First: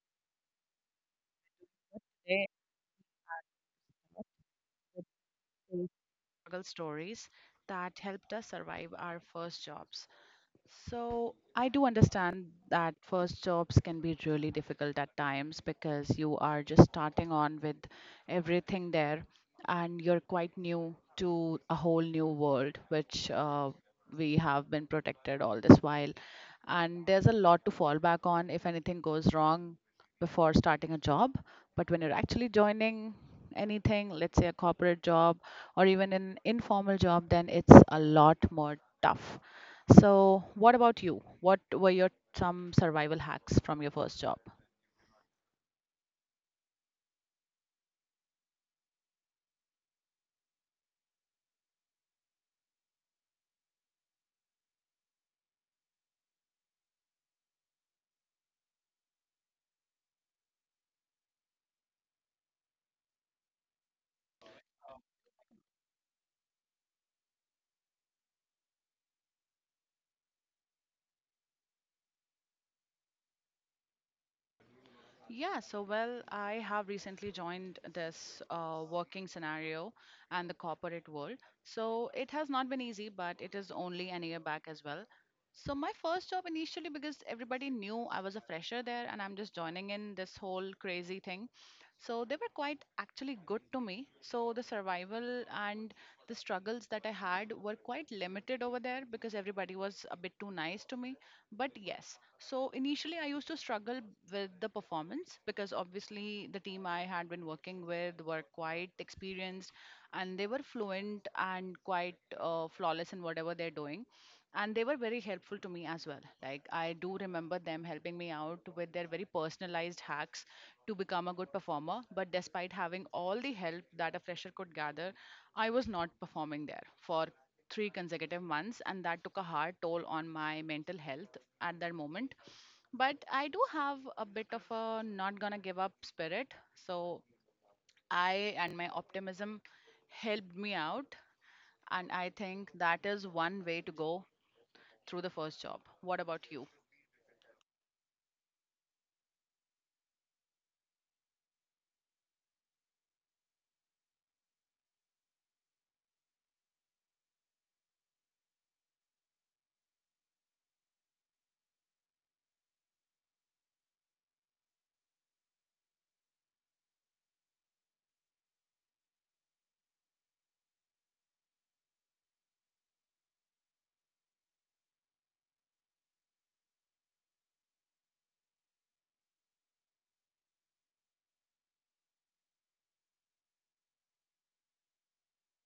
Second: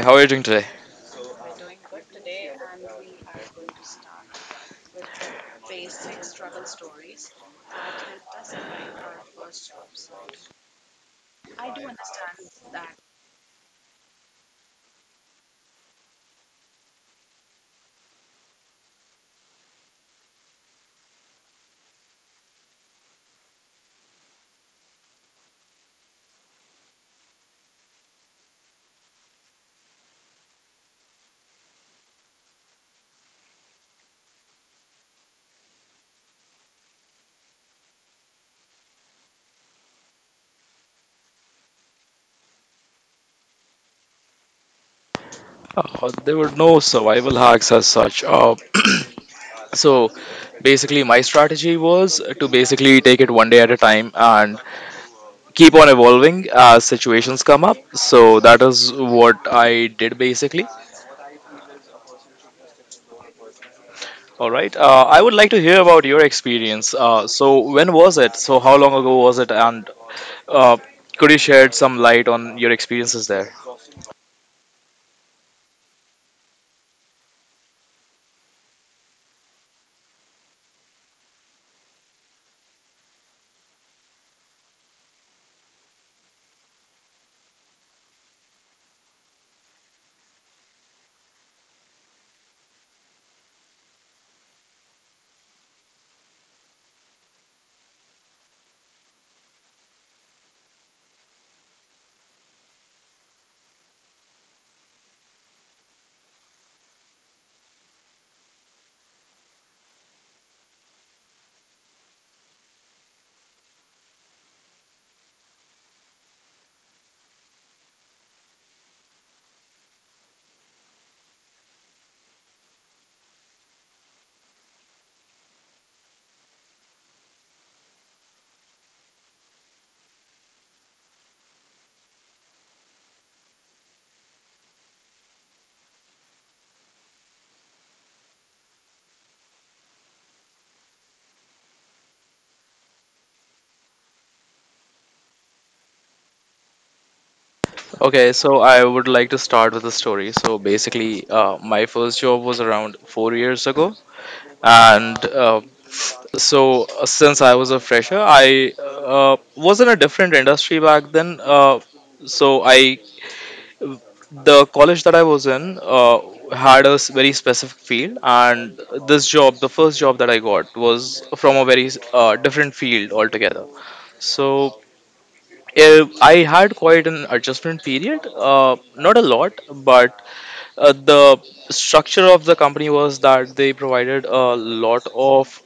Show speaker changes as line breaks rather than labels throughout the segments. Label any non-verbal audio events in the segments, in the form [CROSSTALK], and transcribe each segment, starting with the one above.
how are you doing today?
Today, we're going to struggle stories that helped us survive our first jobs. So I do understand that first jobs can be really difficult at times because you are just starting on with everything there and you're quite new to a whole new world, which we have been protected all this while. And there's a lot to fall back on if anything goes wrong before starting a job. But when you're actually joining anything, let's say a corporate job or even an informal job, then it's a lot more tough. So what about you? What were your some survival hacks from your first job?
There were no survival hacks as such. So basically, my strategy was to basically take it one day at a time and keep on evolving as situations come up. So that is what I did basically. All right. I would like to hear about your experience. So when was it? So how long ago was it? And uh, could you shed some light on your experiences there?
Yeah, so well, I have recently joined this working scenario and the corporate world. So it has not been easy, but it is only an year back as well. So my first job initially, because everybody knew I was a fresher there and I'm just joining in this whole crazy thing. So they were quite actually good to me. So the survival and the struggles that I had were quite limited over there because everybody was a bit too nice to me. But yes, so initially, I used to struggle with the performance because obviously the team I had been working with were quite experienced and they were fluent and quite flawless in whatever they're doing, and they were very helpful to me as well. Like, I do remember them helping me out with their very personalized hacks to become a good performer, but despite having all the help that a fresher could gather, I was not performing there for three consecutive months, and that took a hard toll on my mental health at that moment. But I do have a bit of a not gonna give up spirit. So I and my optimism helped me out. And I think that is one way to go through the first job. What about you?
Okay, so I would like to start with a story. So basically, my first job was around 4 years ago, and since I was a fresher, I was in a different industry back then. So I, the college that I was in, had a very specific field, and this job, the first job that I got, was from a very different field altogether. So I had quite an adjustment period. Not a lot, but the structure of the company was that they provided a lot of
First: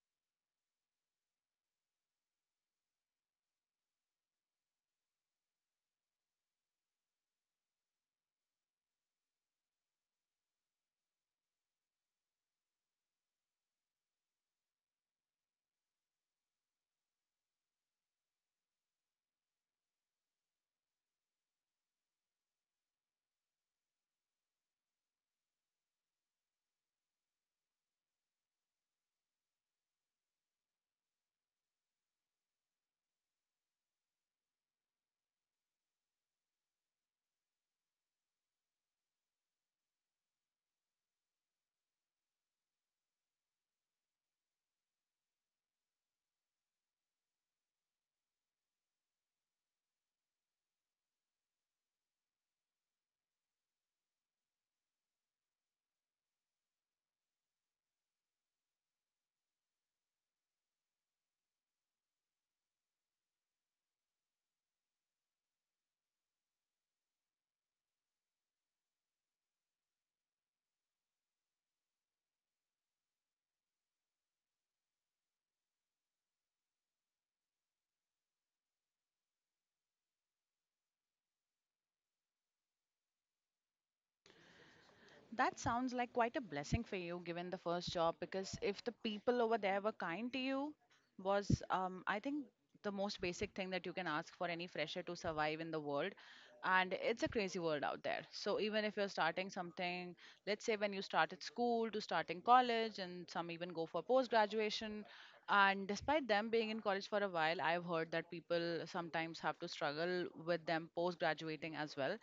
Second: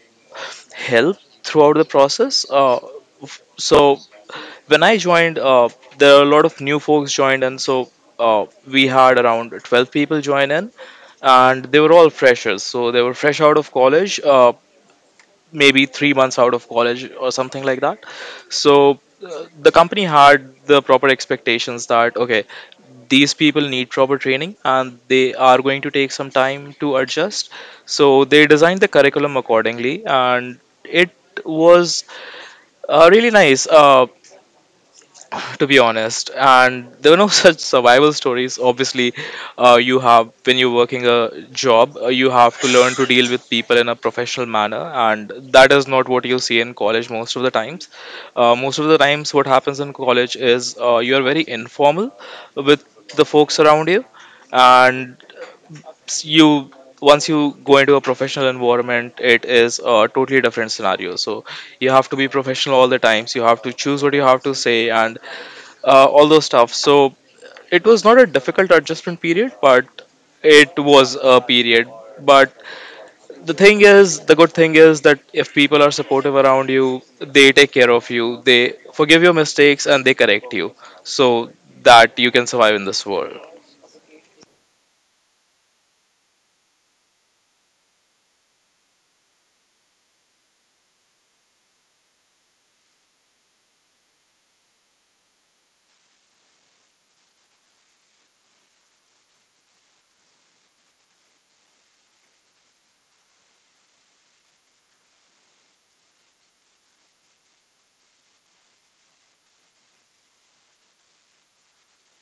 help throughout the process. So when I joined, there were a lot of new folks joined, and so we had around 12 people join in, and they were all freshers. So they were fresh out of college. Maybe 3 months out of college or something like that. So the company had the proper expectations that okay, these people need proper training and they are going to take some time to adjust. So they designed the curriculum accordingly, and it was really nice. To be honest. And there were no [LAUGHS] such survival stories. Obviously, you have when you're working a job, you have to learn to deal with people in a professional manner, and that is not what you see in college most of the times. Most of the times, what happens in college is you are very informal with the folks around you, and you once you go into a professional environment, it is a totally different scenario. So you have to be professional all the times. You have to choose what you have to say, and all those stuff. So it was not a difficult adjustment period, but it was a period. But the thing is, the good thing is that if people are supportive around you, they take care of you, they forgive your mistakes, and they correct you so that you can survive in this world.
That sounds like quite a blessing for you, given the first job, because if the people over there were kind to you, was I think the most basic thing that you can ask for any fresher to survive in the world. And it's a crazy world out there. So even if you're starting something, let's say when you start at school to starting college, and some even go for post graduation. And despite them being in college for a while, I've heard that people sometimes have to struggle with them post graduating as well.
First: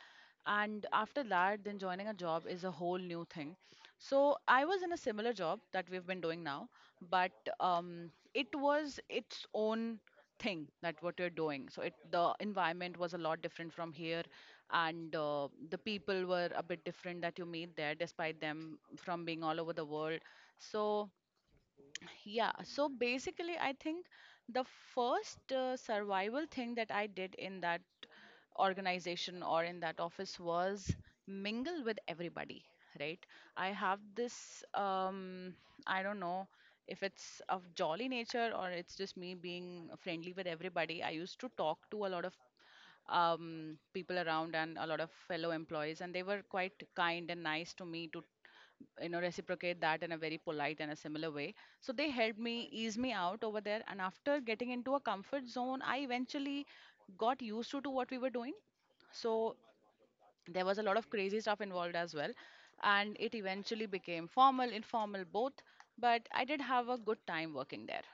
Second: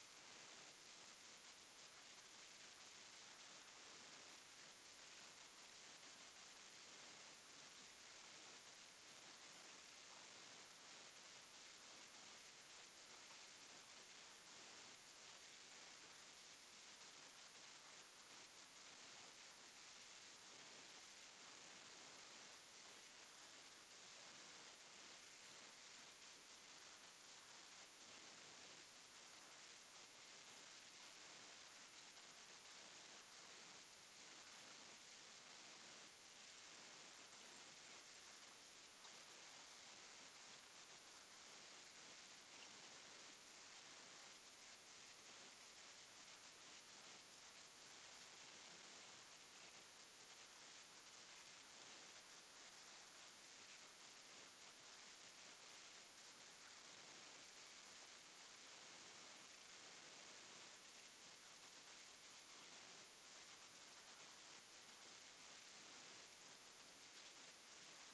And after that, then joining a job is a whole new thing. So I was in a similar job that we've been doing now, but it was its own thing that what you're doing. So it, the environment was a lot different from here, and the people were a bit different that you meet there despite them from being all over the world. So yeah, so basically, I think the first survival thing that I did in that organization or in that office was mingle with everybody, right? I have this, I don't know if it's of jolly nature or it's just me being friendly with everybody. I used to talk to a lot of people around and a lot of fellow employees, and they were quite kind and nice to me to, you know, reciprocate that in a very polite and a similar way. So they helped me ease me out over there, and after getting into a comfort zone, I eventually got used to what we were doing. So there was a lot of crazy stuff involved as well, and it eventually became formal informal both, but I did have a good time working there.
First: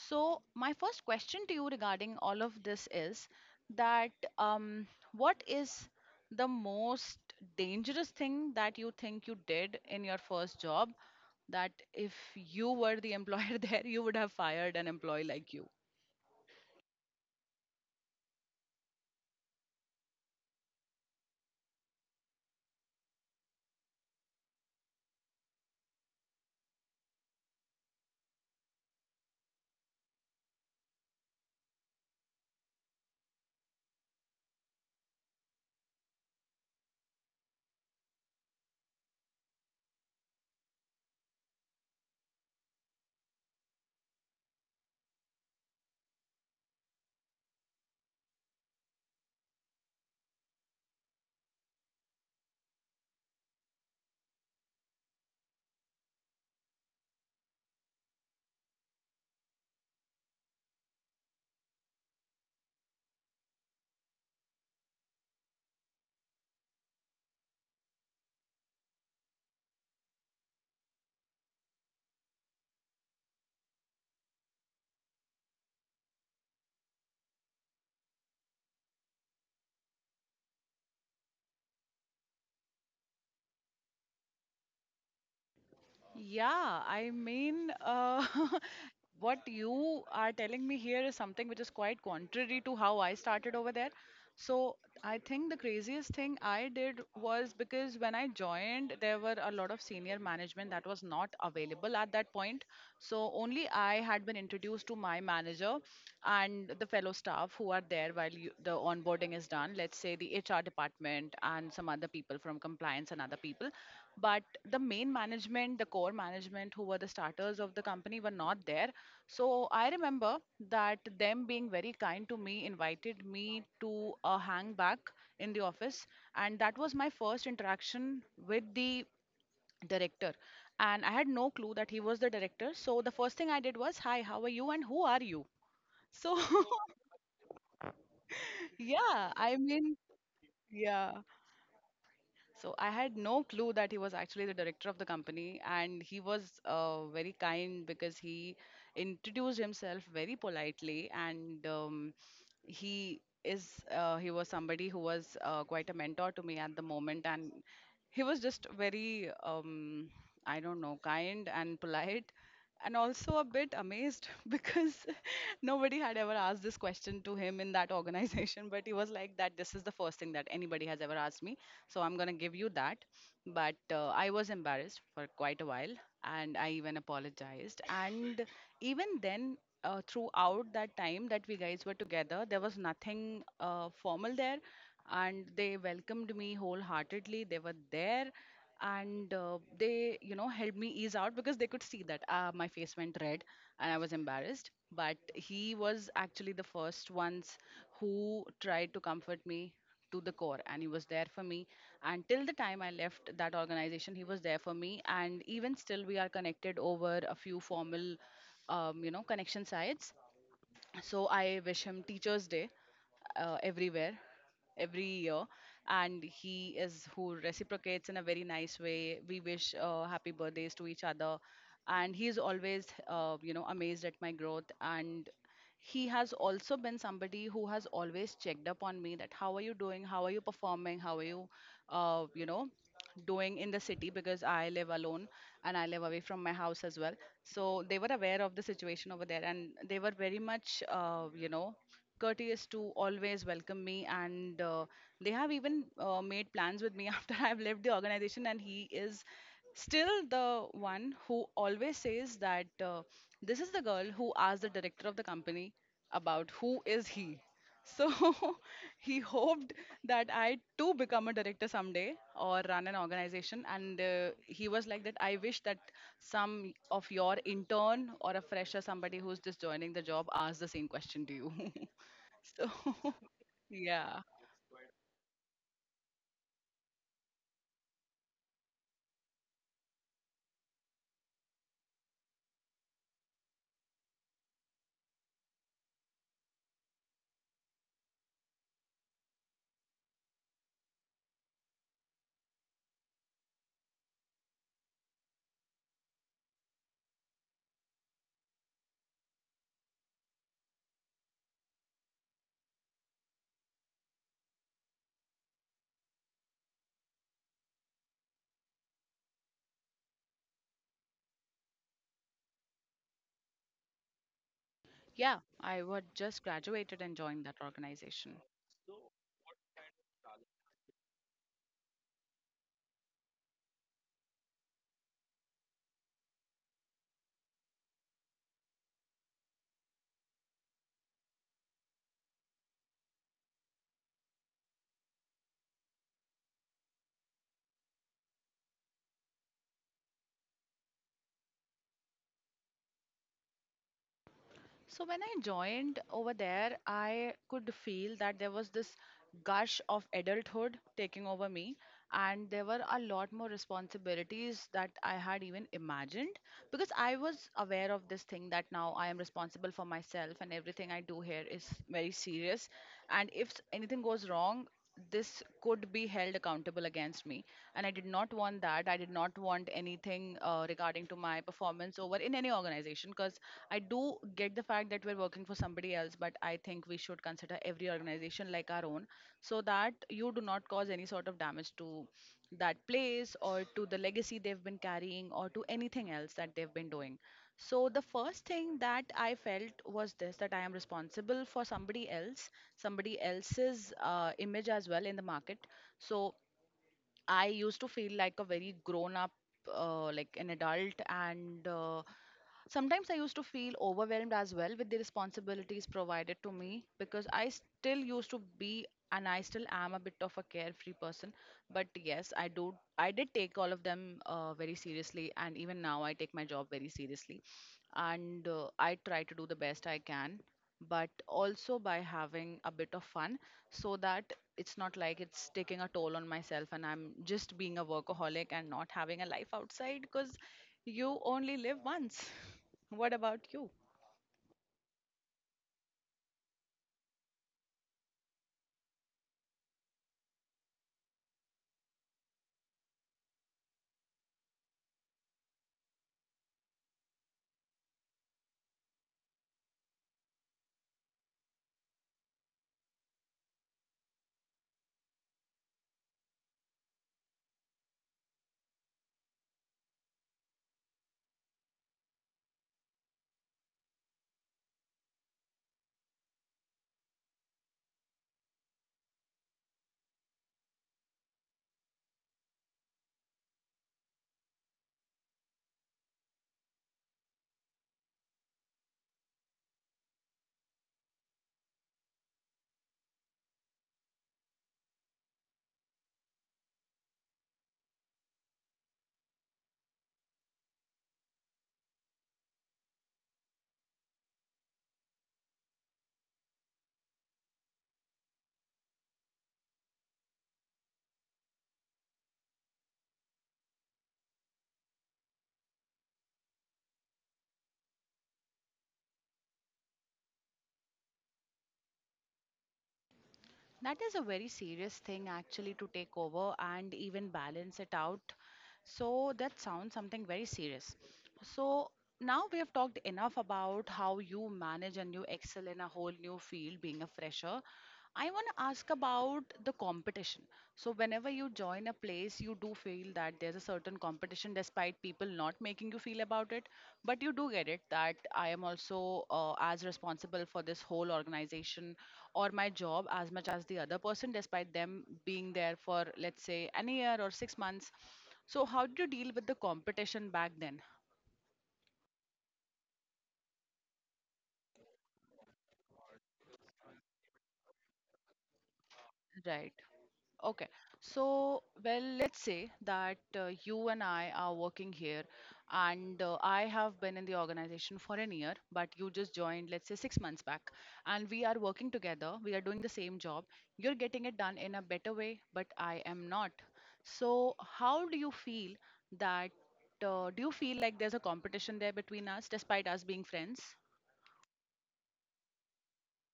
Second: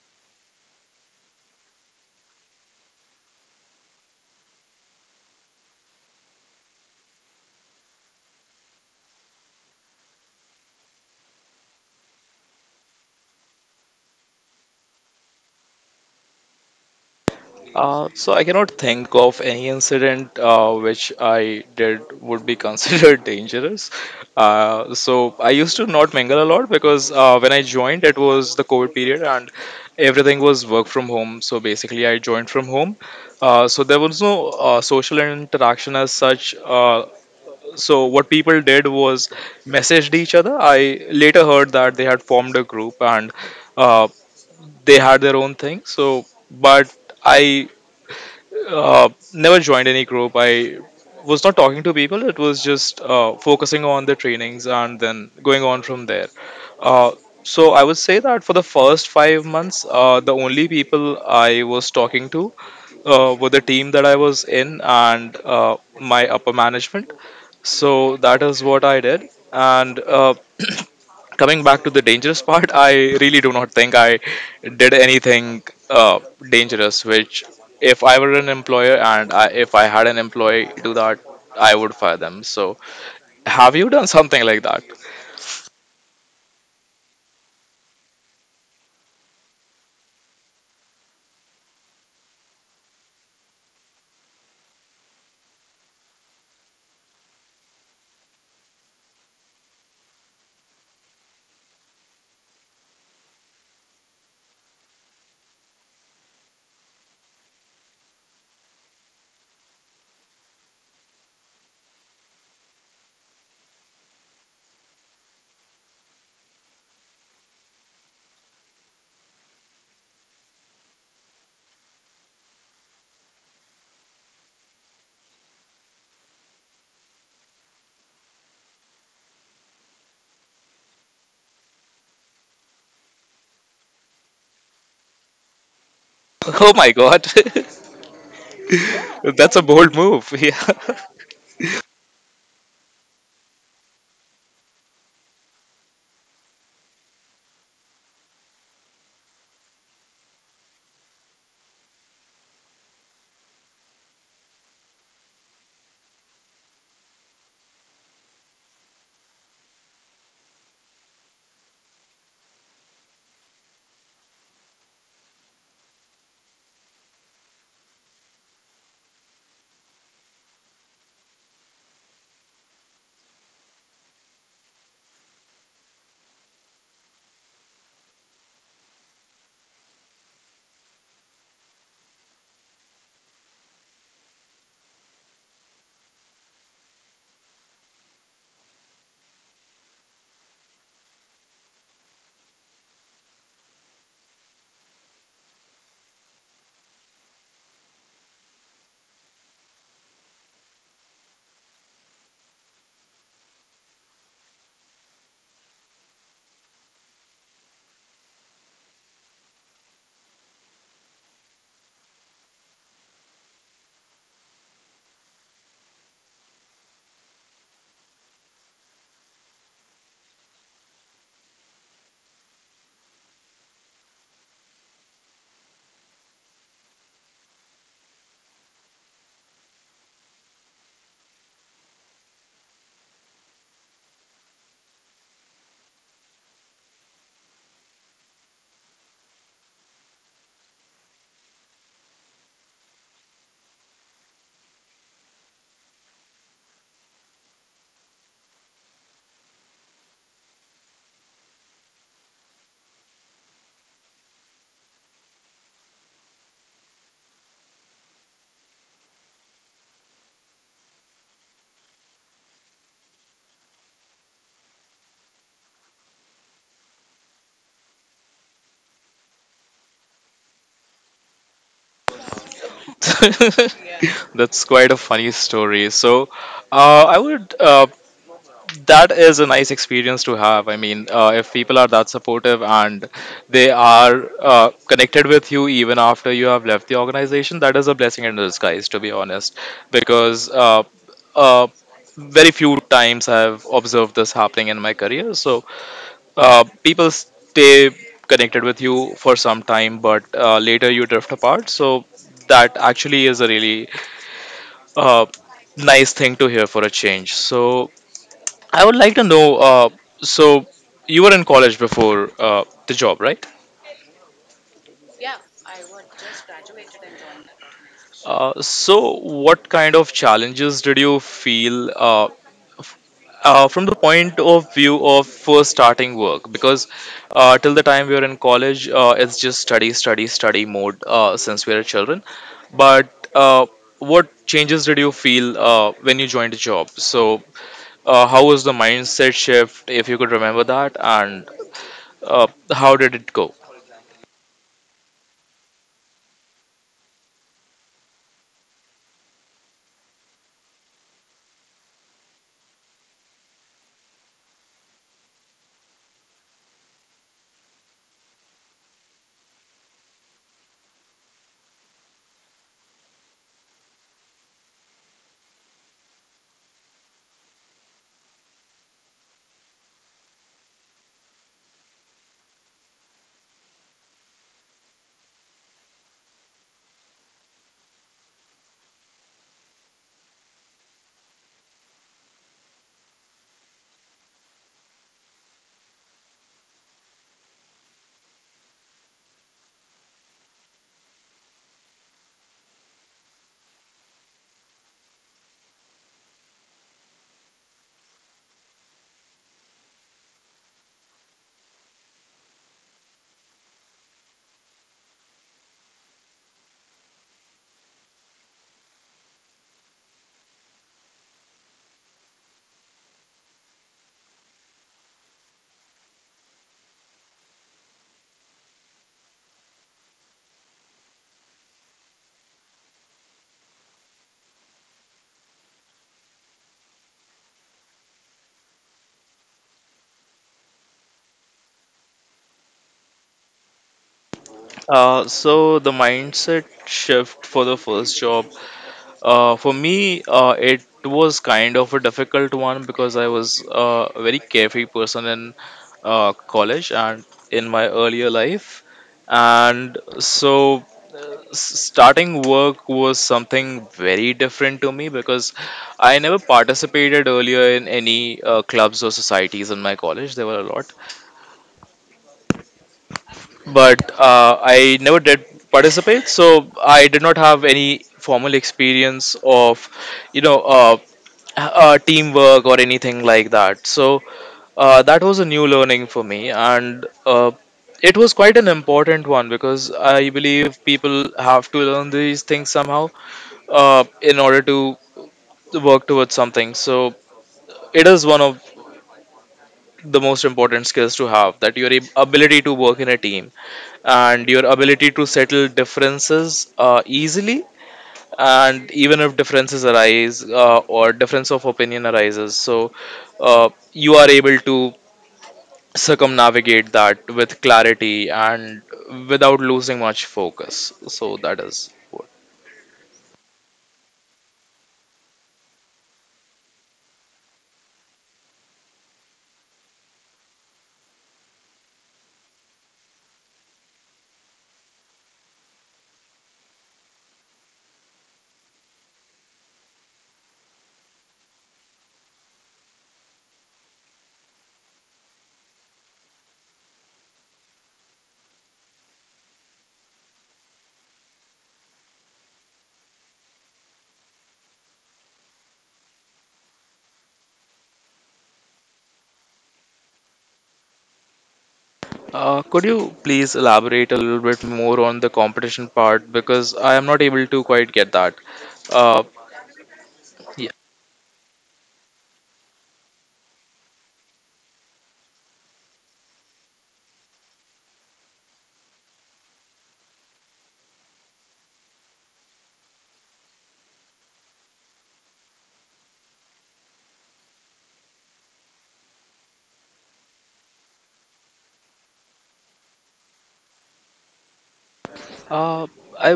So my first question to you regarding all of this is that, um, what is the most dangerous thing that you think you did in your first job that if you were the employer [LAUGHS] there you would have fired an employee like you?
So I cannot think of any incident which I did would be considered [LAUGHS] dangerous. So I used to not mingle a lot because when I joined, it was the COVID period and everything was work from home. So basically, I joined from home. So there was no social interaction as such. So what people did was messaged each other. I later heard that they had formed a group and uh, they had their own thing. So, but I never joined any group. I was not talking to people. It was just focusing on the trainings and then going on from there. Uh, so I would say that for the first 5 months, the only people I was talking to were the team that I was in and my upper management. So that is what I did. And [CLEARS THROAT] Coming back to the dangerous part, I really do not think I did anything uh, dangerous. If I were an employer and if I had an employee do that, I would fire them. So, have you done something like that? [LAUGHS]
Yeah, I mean, [LAUGHS] what you are telling me here is something which is quite contrary to how I started over there. So I think the craziest thing I did was, because when I joined, there were a lot of senior management that was not available at that point. So only I had been introduced to my manager and the fellow staff who are there while you, the onboarding is done. Let's say the HR department and some other people from compliance and other people, but the main management, the core management, who were the starters of the company, were not there. So I remember that them being very kind to me invited me to a hang back in the office, and that was my first interaction with the director. And I had no clue that he was the director, so the first thing I did was hi, how are you and who are you? So
Oh
[LAUGHS]
my god, [LAUGHS]
yeah,
that's
I
a bold
mean,
move. [LAUGHS] Yeah.
yeah. So I had no clue that he was actually the director of the company, and he was very kind because he introduced himself very politely, and he is he was somebody who was quite a mentor to me at the moment, and he was just very I don't know, kind and polite, and also a bit amazed [LAUGHS] because nobody had ever asked this question to him in that [LAUGHS] organization. But he was like, that this is the first thing that anybody has ever asked me. So I'm going to give you that. But I was embarrassed for quite a while, and I even apologized. And even then, throughout that time that we guys were together, there was nothing formal there. And they welcomed me wholeheartedly. They were there, and they, you know, helped me ease out because they could see that my face went red and I was embarrassed. But he was actually the first ones who tried to comfort me to the core, and he was there for me. And till the time I left that organization, he was there for me. And even still, we are connected over a few formal, you know, connection sites. So I wish him teachers day everywhere, every year, and he is who reciprocates in a very nice way. We wish happy birthdays to each other, and he is always you know, amazed at my growth. And he has also been somebody who has always checked up on me, that how are you doing, how are you performing, how are you you know, doing in the city, because I live alone and I live away from my house as well. So they were aware of the situation over there, and they were very much you know, courteous to always welcome me. And they have even made plans with me [LAUGHS] after I've left the organization. And he is still the one who always says that this is the girl who asked the director of the company about who is he. So [LAUGHS] he hoped that I too become a director someday or run an organization. And he was like, that I wish that some of your intern or a fresher, somebody who's just joining the job, ask the same question to you. [LAUGHS] So, [LAUGHS] yeah.
[LAUGHS] That's quite a funny story. So, I would that is a nice experience to have. I mean, if people are that supportive and they are connected with you even after you have left the organization, that is a blessing in disguise, to be honest. Because uh, uh, very few times I've observed this happening in my career. So people stay connected with you for some time, but later you drift apart. So that actually is a really uh, nice thing to hear for a change. So I would like to know. So you were in college before the job, right?
Yeah, I would just graduated and joined that organization.
So what kind of challenges did you feel f- from the point of view of first starting work? Because till the time we were in college, it's just study, study, study mode since we are children. But what changes did you feel when you joined a job? So how was the mindset shift, if you could remember that, and uh, how did it go?
So when I joined over there, I could feel that there was this gush of adulthood taking over me, and there were a lot more responsibilities that I had even imagined because I was aware of this thing that now I am responsible for myself, and everything I do here is very serious. And if anything goes wrong, this could be held accountable against me. And I did not want that. I did not want anything regarding to my performance over in any organization. I do get the fact that we're working for somebody else, but I think we should consider every organization like our own so that you do not cause any sort of damage to that place or to the legacy they've been carrying or to anything else that they've been doing. So, the first thing that I felt was this, that I am responsible for somebody else, somebody else's image as well in the market. So, I used to feel like a very grown up, like an adult, and sometimes I used to feel overwhelmed as well with the responsibilities provided to me because I still used to be and I still am a bit of a carefree person. But yes, I do. I did take all of them very seriously, and even now I take my job very seriously and I try to do the best I can, but also by having a bit of fun so that it's not like it's taking a toll on myself and I'm just being a workaholic and not having a life outside because you only live once. [LAUGHS] What about you?
So the mindset shift for the first job, for me, it was kind of a difficult one because I was a very carefree person in college and in my earlier life, and so starting work was something very different to me because I never participated earlier in any clubs or societies in my college. There were a lot, but I never did participate, so I did not have any formal experience of, you know, uh, teamwork or anything like that. So that was a new learning for me, and it was quite an important one because I believe people have to learn these things somehow in order to work towards something. So it is one of the most important skills to have, that your ability to work in a team and your ability to settle differences easily, and even if differences arise or difference of opinion arises, so you are able to circumnavigate that with clarity and without losing much focus. So that is what.
That is a very serious thing actually to take over and even balance it out. So that sounds something very serious. So now we have talked enough about how you manage and you excel in a whole new field being a fresher. I want to ask about the competition. So whenever you join a place, you do feel that there's a certain competition despite people not making you feel about it, but you do get it that I am also as responsible for this whole organization or my job as much as the other person despite them being there for let's say an year or 6 months. So how did you deal with the competition back then?
Could you please elaborate a little bit more on the competition part, because I am not able to quite get that. uh,
Right. Okay,
yeah.
so well, let's say that you and I are working here, and I have been in the organization for an year, but you just joined, let's say, 6 months back, and we are working together. We are doing the same job. You're getting it done in a better way, but I am not. So, how do you feel that? Do you feel like there's a competition there between us, despite us being friends?
Uh, I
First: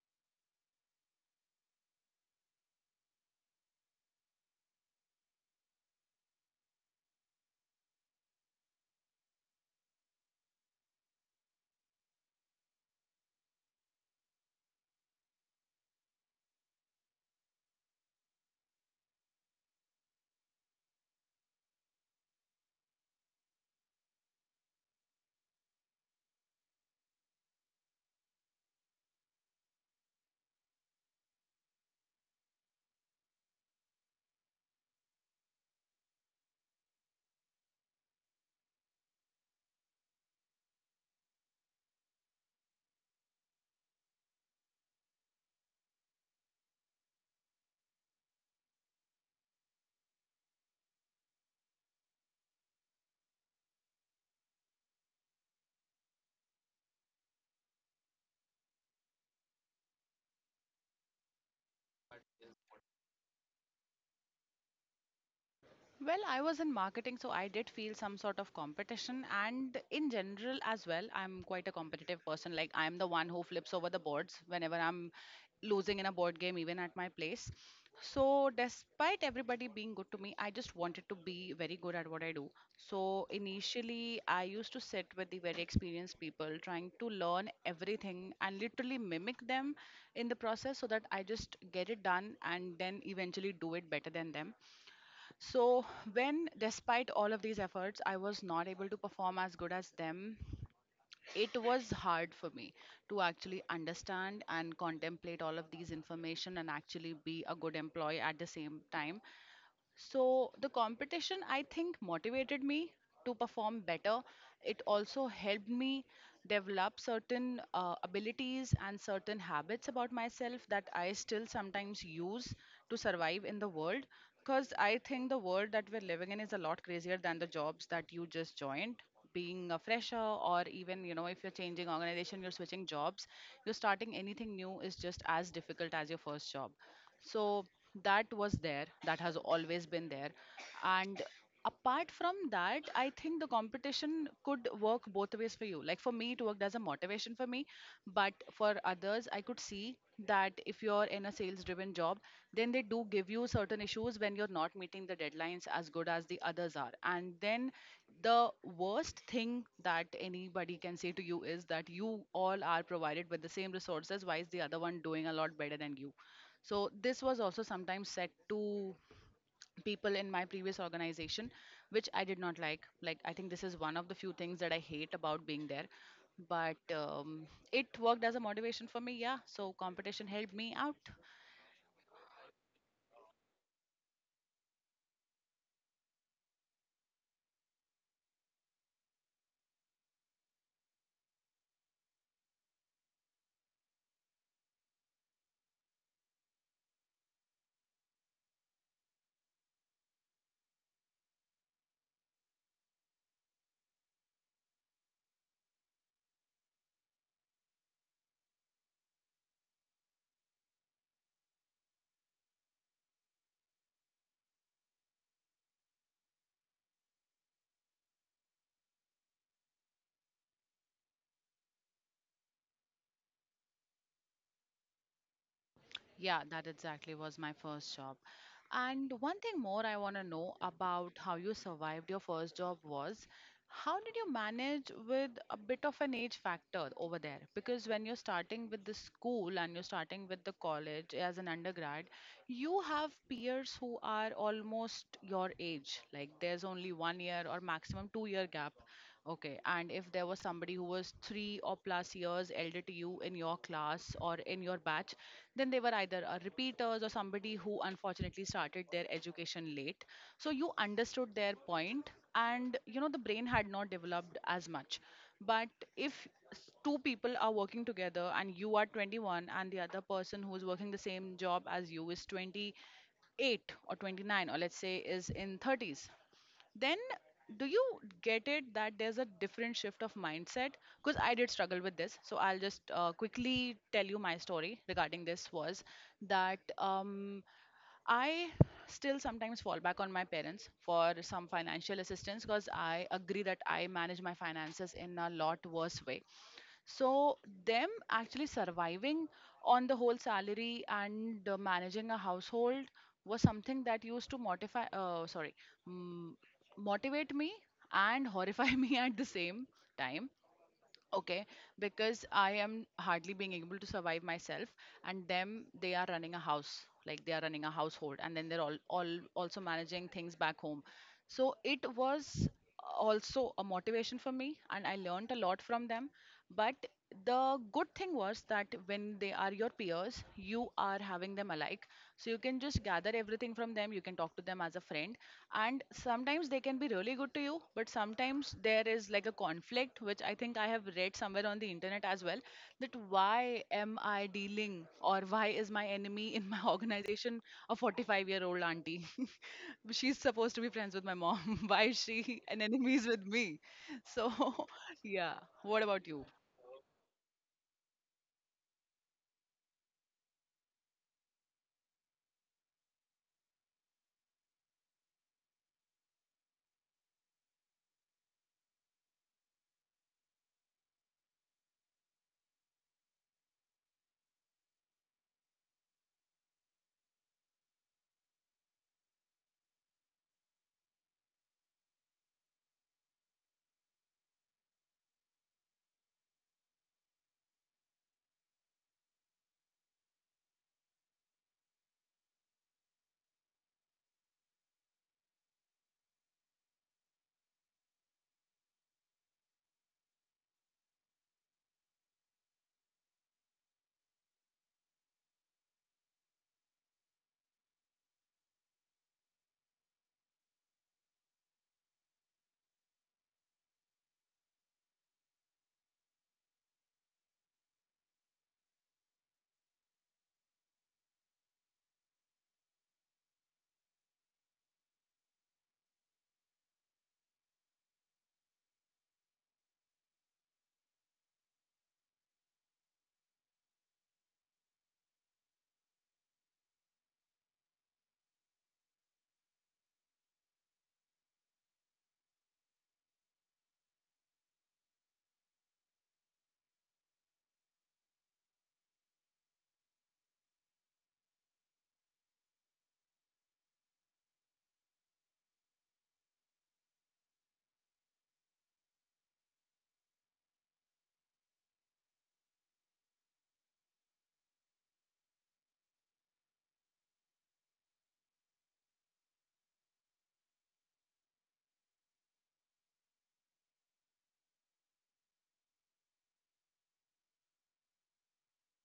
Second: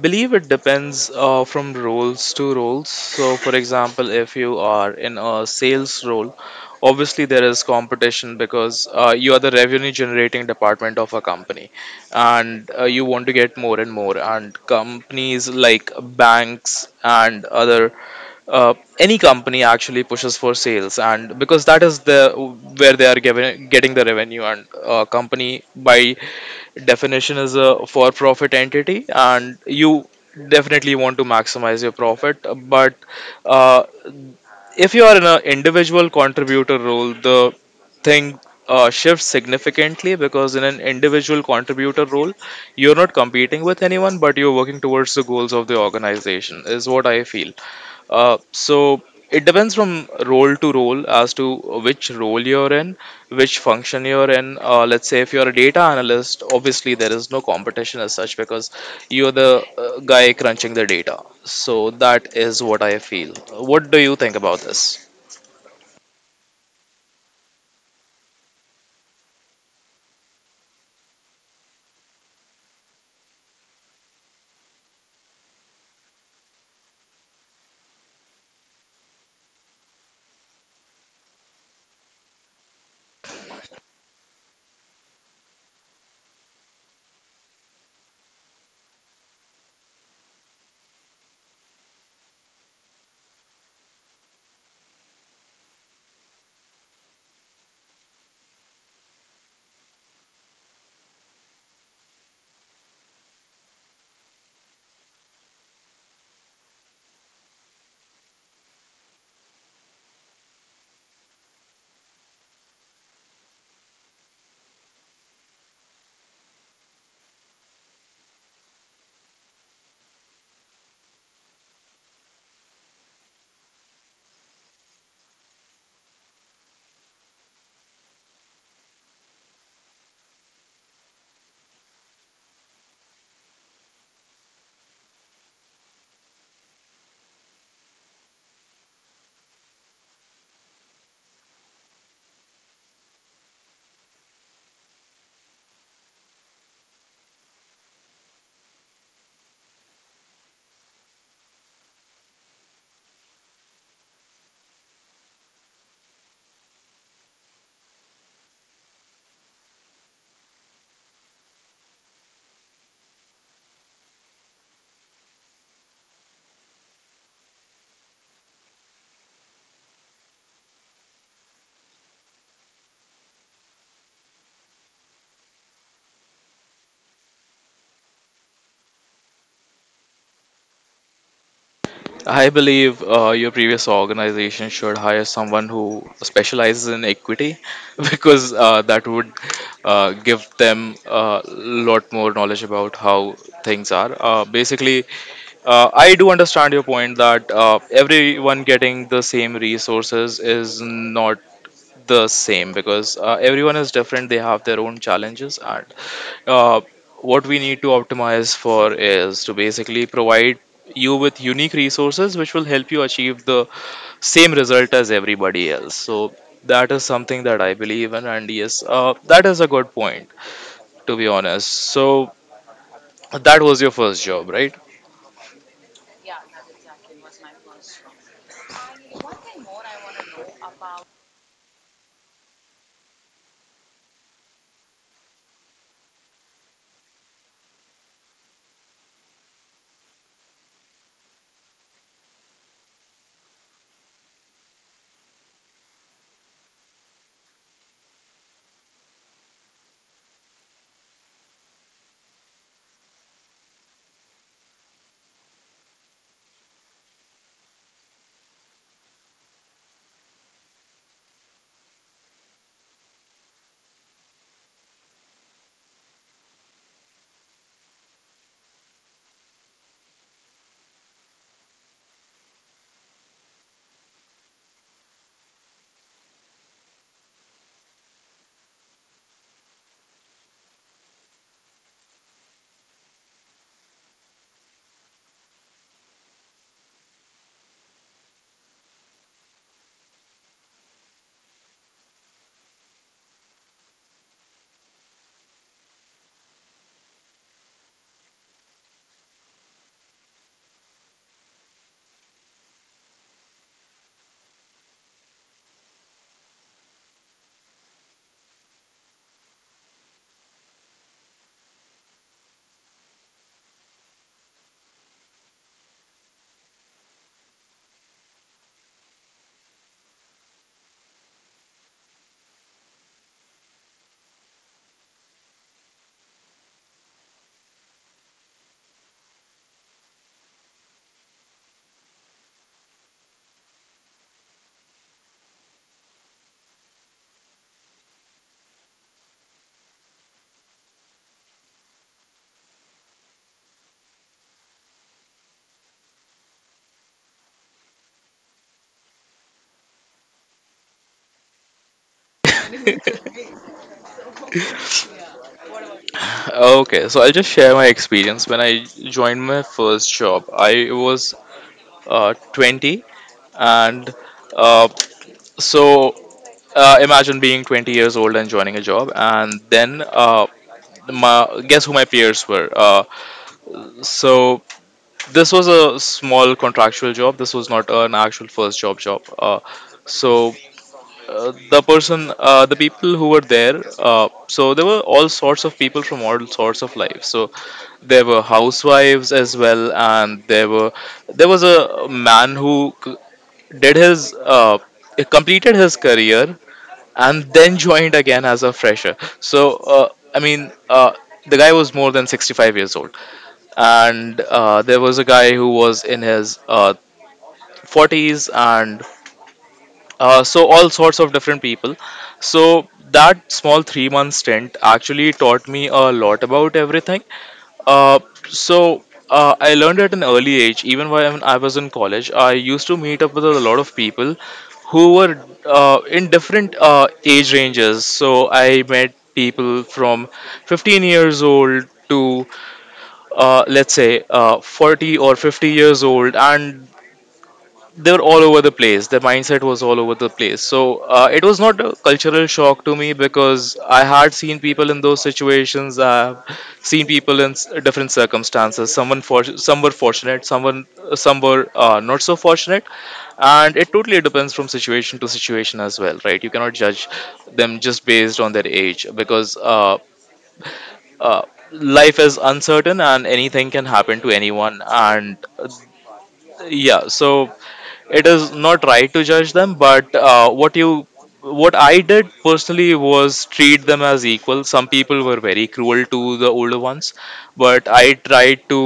believe it depends from roles to roles. So, for example, if you are in a sales role, obviously there is competition because you are the revenue generating department of a company, and you want to get more and more. And companies like banks and other, uh, any company actually pushes for sales. And because that is the where they are given, getting the revenue, and a company by definition is a for profit entity and you definitely want to maximize your profit. But uh, if you are in an individual contributor role, the thing shifts significantly, because in an individual contributor role, you're not competing with anyone, but you're working towards the goals of the organization, is what I feel. So it depends from role to role as to which role you're in, which function you're in. Let's say if you're a data analyst, obviously there is no competition as such because you're the guy crunching the data. So that is what I feel. What do you think about this?
Well, I was in marketing, so I did feel some sort of competition. And in general, as well, I'm quite a competitive person. Like, I'm the one who flips over the boards whenever I'm losing in a board game, even at my place. So, despite everybody being good to me, I just wanted to be very good at what I do. So, initially, I used to sit with the very experienced people, trying to learn everything and literally mimic them in the process so that I just get it done and then eventually do it better than them. So, when despite all of these efforts, I was not able to perform as good as them, it was hard for me to actually understand and contemplate all of these information and actually be a good employee at the same time. So the competition, I think, motivated me to perform better. It also helped me develop certain abilities and certain habits about myself that I still sometimes use to survive in the world. Because I think the world that we're living in is a lot crazier than the jobs that you just joined. Being a fresher, or even you know, if you're changing organization, you're switching jobs, you're starting anything new is just as difficult as your first job. So that was there, that has always been there. And apart from that, I think the competition could work both ways for you. Like for me, it worked as a motivation for me, but for others I could see that if you're in a sales driven job, then they do give you certain issues when you're not meeting the deadlines as good as the others are. And then the worst thing that anybody can say to you is that you all are provided with the same resources, why is the other one doing a lot better than you? So this was also sometimes said to people in my previous organization, which I did not like. Like I think this is one of the few things that I hate about being there. But it worked as a motivation for me. Yeah. So competition helped me out.
I believe your previous organization should hire someone who specializes in equity [LAUGHS] because that would give them a lot more knowledge about how things are. Basically, I do understand your point that everyone getting the same resources is not the same, because everyone is different, they have their own challenges, and uh, what we need to optimize for is to basically provide you with unique resources which will help you achieve the same result as everybody else. So that is something that I believe in, and yes, that is a good point, to be honest. So that was your first job, right?
Yeah, that exactly was my first job. And one thing more I want to know about how you survived your first job was, how did you manage with a bit of an age factor over there? Because when you're starting with the school and you're starting with the college as an undergrad, you have peers who are almost your age. Like there's only 1 year or maximum 2 year gap. Okay, and if there was somebody who was three or plus years elder to you in your class or in your batch, then they were either repeaters or somebody who unfortunately started their education late. So you understood their point, and you know the brain had not developed as much. But if two people are working together and you are 21 and the other person who is working the same job as you is 28 or 29, or let's say is in 30s, then do you get it that there's a different shift of mindset? Because I did struggle with this, so I'll just quickly tell you my story regarding this was that I still sometimes fall back on my parents for some financial assistance because I agree that I manage my finances in a lot worse way. So, them actually surviving on the whole salary and managing a household was something that used to mortify, sorry, mm, motivate me and horrify [LAUGHS] me at the same time. Okay, because I am hardly being able to survive myself, and them they are running a house, like they are running a household, and then they're all also managing things back home. So it was also a motivation for me, and I learned a lot from them. But the good thing was that when they are your peers, you are having them alike, so you can just gather everything from them. You can talk to them as a friend, and sometimes they can be really good to you, but sometimes there is like a conflict, which I think I have read somewhere on the internet as well, that why am I dealing, or why is my enemy in my [LAUGHS] organization a 45-year-old auntie? [LAUGHS] She's supposed to be friends with my mom. [LAUGHS] Why is she an enemy with me? So [LAUGHS] yeah, what about you?
[LAUGHS] Okay, so I'll just share my experience. When I joined my first job, I was 20, and uh, so imagine being 20 years old and joining a job, and then my guess who my peers were. So this was a small contractual job. This was not an actual first job job. So the people who were there, there were all sorts of people from all sorts of lives. So there were housewives as well, and there was a man who c- did his completed his career and then joined again as a fresher. So I mean, the guy was more than 65 years old, and there was a guy who was in his 40s, and so all sorts of different people. So that small 3 month stint actually taught me a lot about everything. uh, so I learned at an early age. Even when I was in college, I used to meet up with a lot of people who were in different age ranges. So I met people from 15 years old to let's say 40 or 50 years old, and they were all over the place. Their mindset was all over the place. So it was not a cultural shock to me because I had seen people in those situations. I've seen people in different circumstances. Someone for some were fortunate, some were not so fortunate, and it totally depends from situation to situation as well, right? You cannot judge them just based on their age, because uh, life is uncertain and anything can happen to anyone, and yeah. So it is not right to judge them, but what I did personally was treat them as equal. Some people were very cruel to the older ones, but I tried to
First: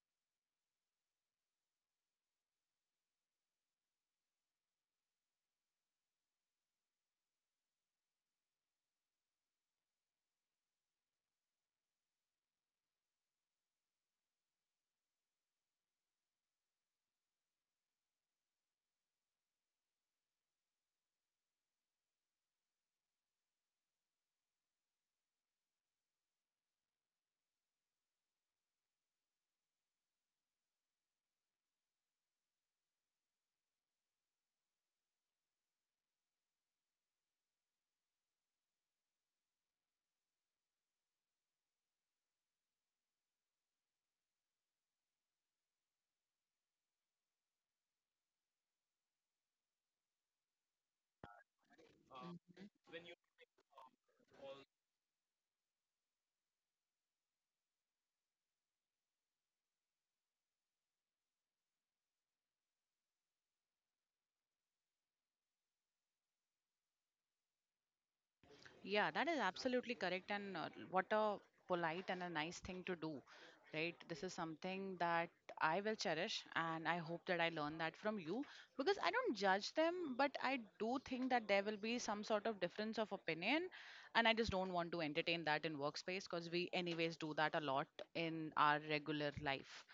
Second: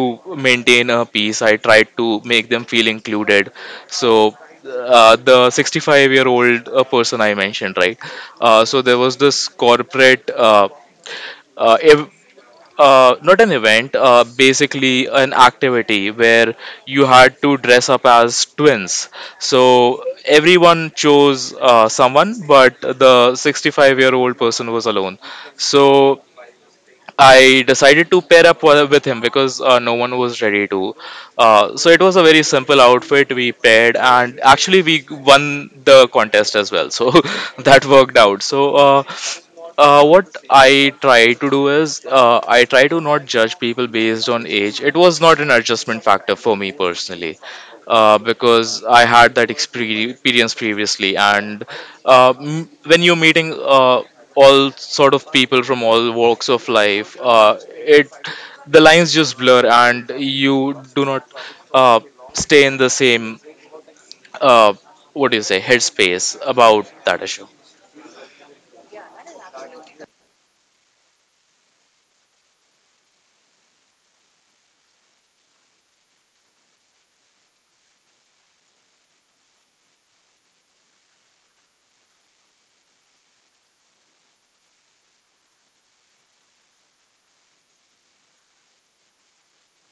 maintain a peace. I tried to make them feel included. So the 65-year-old person I mentioned, right? So there was this corporate uh, ev- not an event, basically an activity where you had to dress up as twins. So everyone chose someone, but the 65-year-old person was alone. So I decided to pair up with him because no one was ready to. So it was a very simple outfit. We paired, and actually we won the contest as well. So [LAUGHS] that worked out. What I try to do is, I try to not judge people based on age. It was not an adjustment factor for me personally, because I had that experience previously. And when you're meeting all sort of people from all walks of life, it the lines just blur, and you do not uh, stay in the same uh, what do you say headspace about that issue.
Yeah, that is absolutely correct. And what a polite and a nice thing to do, right? This is something that I will cherish, and I hope that I learn that from you because I don't judge them, but I do think that there will be some sort of difference of opinion, and I just don't want to entertain that in workspace because we, anyways, do that a lot in our regular life.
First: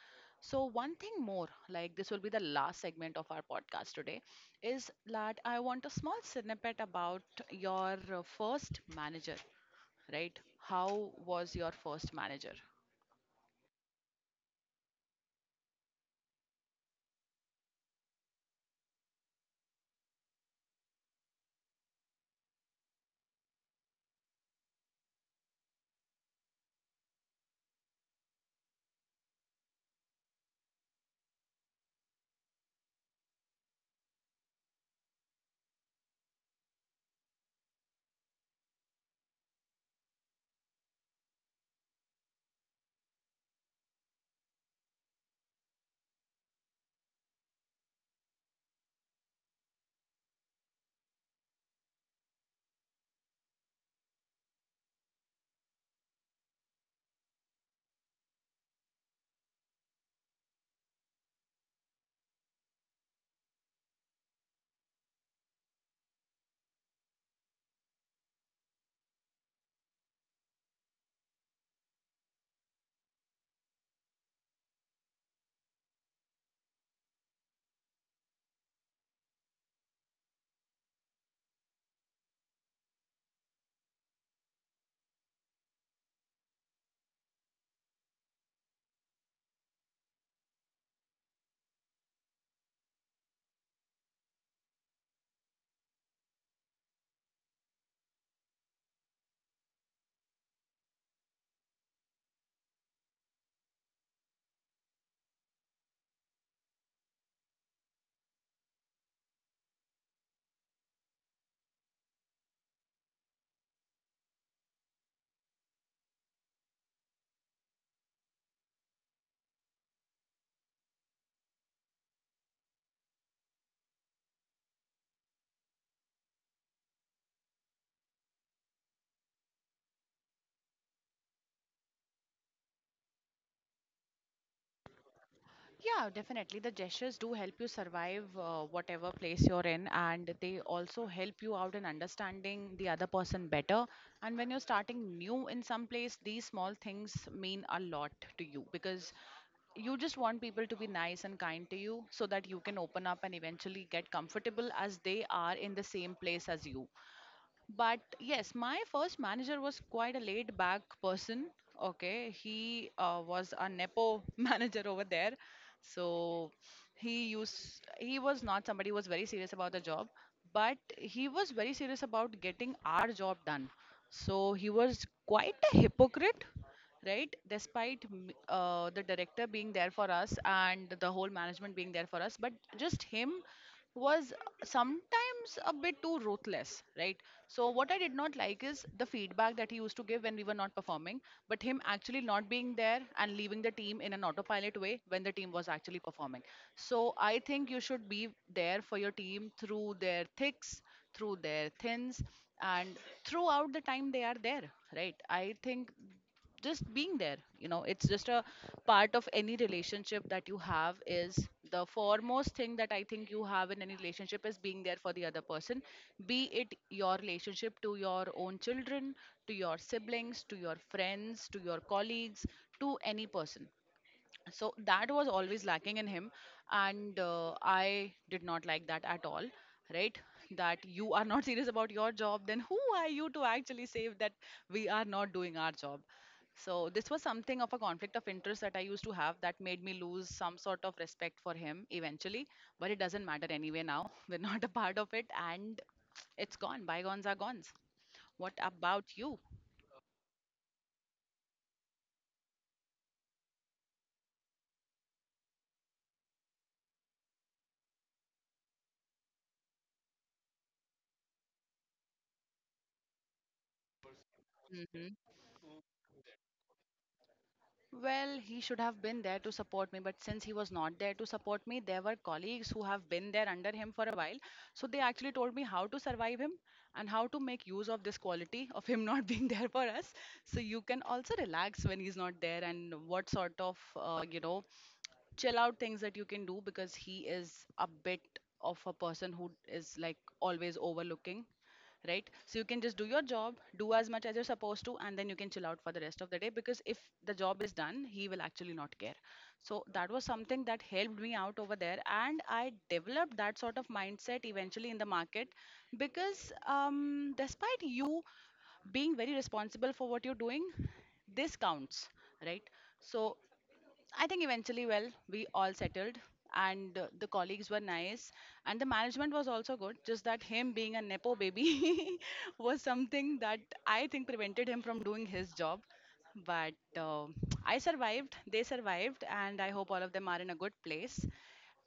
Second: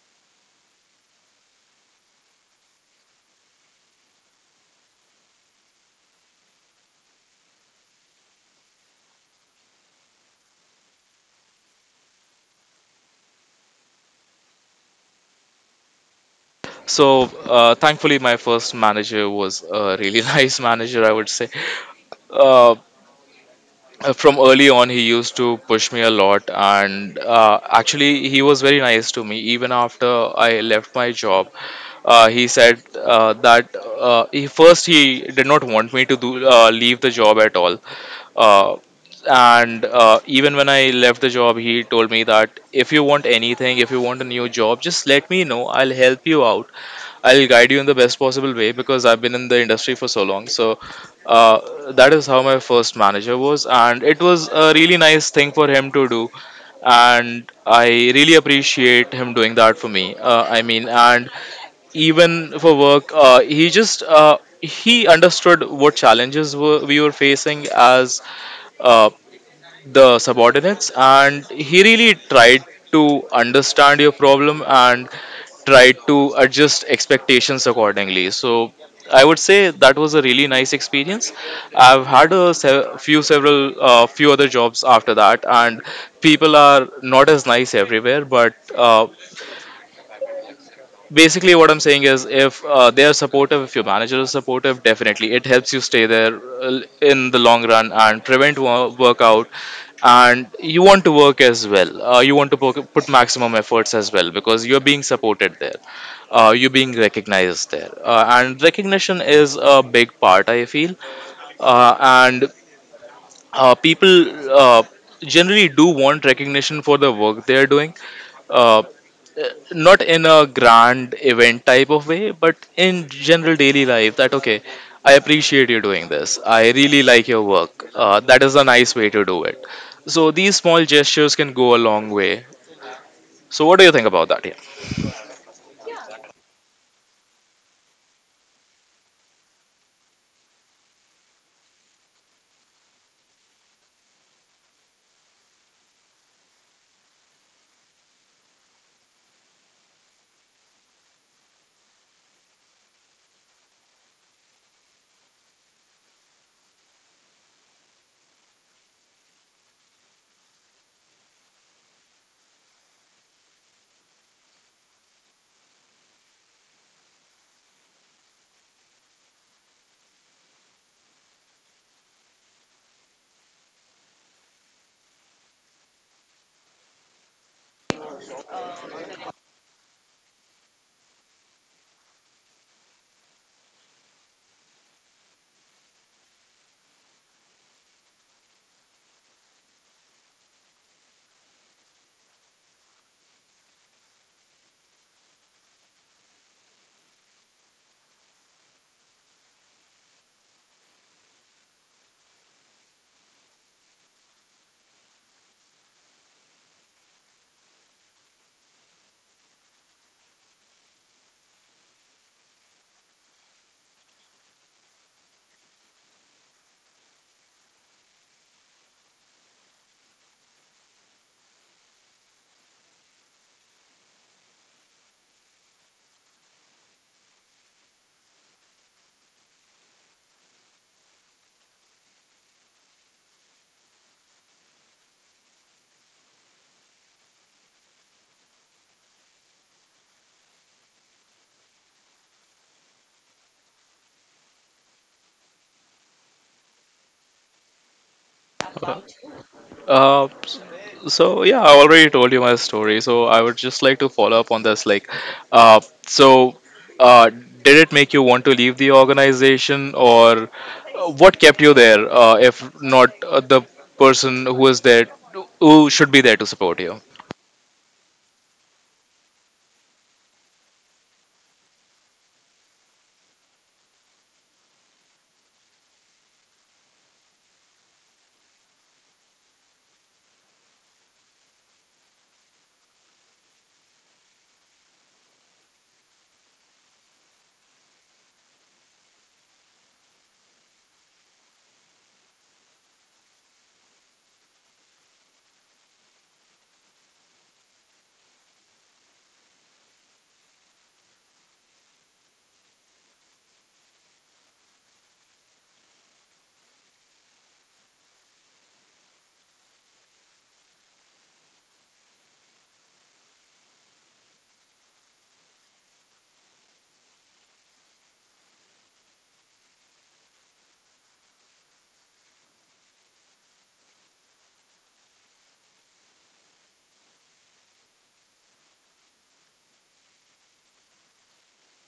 So, one thing more, like this will be the last segment of our podcast today, is that I want a small snippet about your first manager, right? How was your first manager?
So thankfully, my first manager was a really [LAUGHS] nice manager, I would say. Uh, from early on, he used to push me a lot, and actually he was very nice to me even after I left my job. He said that he did not want me to do leave the job at all, uh, and even when I left the job, he told me that if you want anything, if you want a new job, just let me know. I'll help you out. I'll guide you in the best possible way because I've been in the industry for so long. So that is how my first manager was, and it was a really nice thing for him to do, and I really appreciate him doing that for me. I mean, and even for work, he understood what challenges we were facing as uh, the subordinates, and he really tried to understand your problem and tried to adjust expectations accordingly. So I would say that was a really nice experience. I've had a few other jobs after that, and people are not as nice everywhere, but basically what I'm saying is, if they are supportive, if your manager is supportive, definitely it helps you stay there in the long run and prevent workout, and you want to work as well. You want to put maximum efforts as well because you're being supported there. You're being recognized there, and recognition is a big part, I feel. And People uh, generally do want recognition for the work they're doing. Uh, Not in a grand event type of way, but in general daily life, that, okay, I appreciate you doing this. I really like your work. That is a nice way to do it. So these small gestures can go a long way. So what do you think about that, yeah?
Yeah, definitely. The gestures do help you survive whatever place you're in, and they also help you out in understanding the other person better. And when you're starting new in some place, these small things mean a lot to you because you just want people to be nice and kind to you so that you can open up and eventually get comfortable as they are in the same place as you. But yes, my first manager was quite a laid back person. Okay, he was a Nepo [LAUGHS] manager over there. So he was not somebody who was very serious about the job, but he was very serious about getting our job done. So he was quite a hypocrite, right? Despite the director being there for us and the whole management being there for us, but just him was sometimes a bit too ruthless, right? So what I did not like is the feedback that he used to give when we were not performing, but him actually not being there and leaving the team in an autopilot way when the team was actually performing. So I think you should be there for your team through their thicks, through their thins, and throughout the time they are there, right? I think just being there, you know, it's just a part of any relationship that you have, is the foremost thing that I think you have in any relationship is being there for the other person, be it your relationship to your own children, to your siblings, to your friends, to your colleagues, to any person. So that was always lacking in him, and I did not like that at all, right? That you are not [LAUGHS] serious about your job, then who are you to actually say that we are not doing our job? So this was something of a conflict of interest that I used to have that made me lose some sort of respect for him eventually. But it doesn't matter anyway now, [LAUGHS] we're not a part of it, and it's gone, bygones are gones. What about you?
Uh, so yeah, I already told you my story. So I would just like to follow up on this. Like, uh, so did it make you want to leave the organization, or what kept you there? If not the person who is there,
Mm-hmm.
who should be there to support you?
Well, he should have been there to support me, but since he was not there to support me, there were colleagues who have been there under him for a while. So they actually told me how to survive him and how to make use of this quality of him not [LAUGHS] being there for us. So you can also relax when he's not there, and what sort of, you know, chill out things that you can do because he is a bit of a person who is like always overlooking, right? So you can just do your job, do as much as you're supposed to, and then you can chill out for the rest of the day because if the job is done, he will actually not care. So that was something that helped me out over there, and I developed that sort of mindset eventually in the market. Because despite you being very responsible for what you're doing, this counts, right? So I think eventually, well, we all settled, and the colleagues were nice, and the management was also good. Just that him being a Nepo baby [LAUGHS] was something that I think prevented him from doing his job. But I survived, they survived, and I hope all of them are in a good place.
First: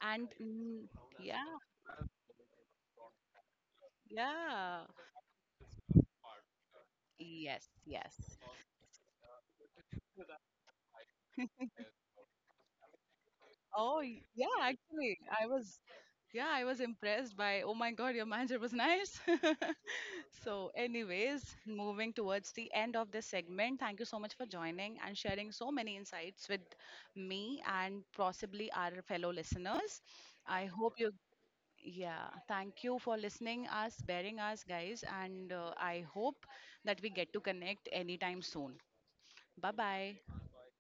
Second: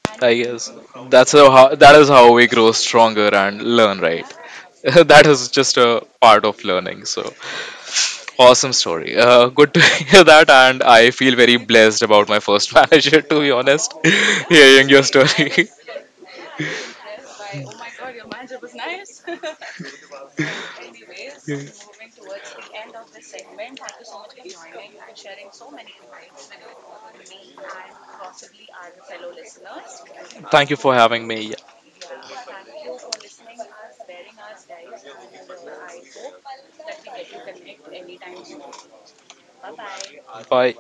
And
I guess
mm, yeah,
that is how we grow stronger and learn, right? [LAUGHS]
yeah,
That is just a part of learning. So
yes, yes.
awesome story. Good to [LAUGHS] hear that, and I feel very blessed about my first [LAUGHS] manager, to be honest,
Oh,
[LAUGHS]
yeah,
hearing your
actually,
story. [LAUGHS]
yeah, I was impressed by, oh my God, your manager was nice. [LAUGHS] So, anyways, moving towards the end of this segment, thank you so much for joining and sharing so many insights with me and possibly our fellow listeners. I
Thank you for
hope you,
having me.
yeah, thank you for listening us, bearing us, guys, and I hope that we get to connect anytime soon. Bye bye.
Bye.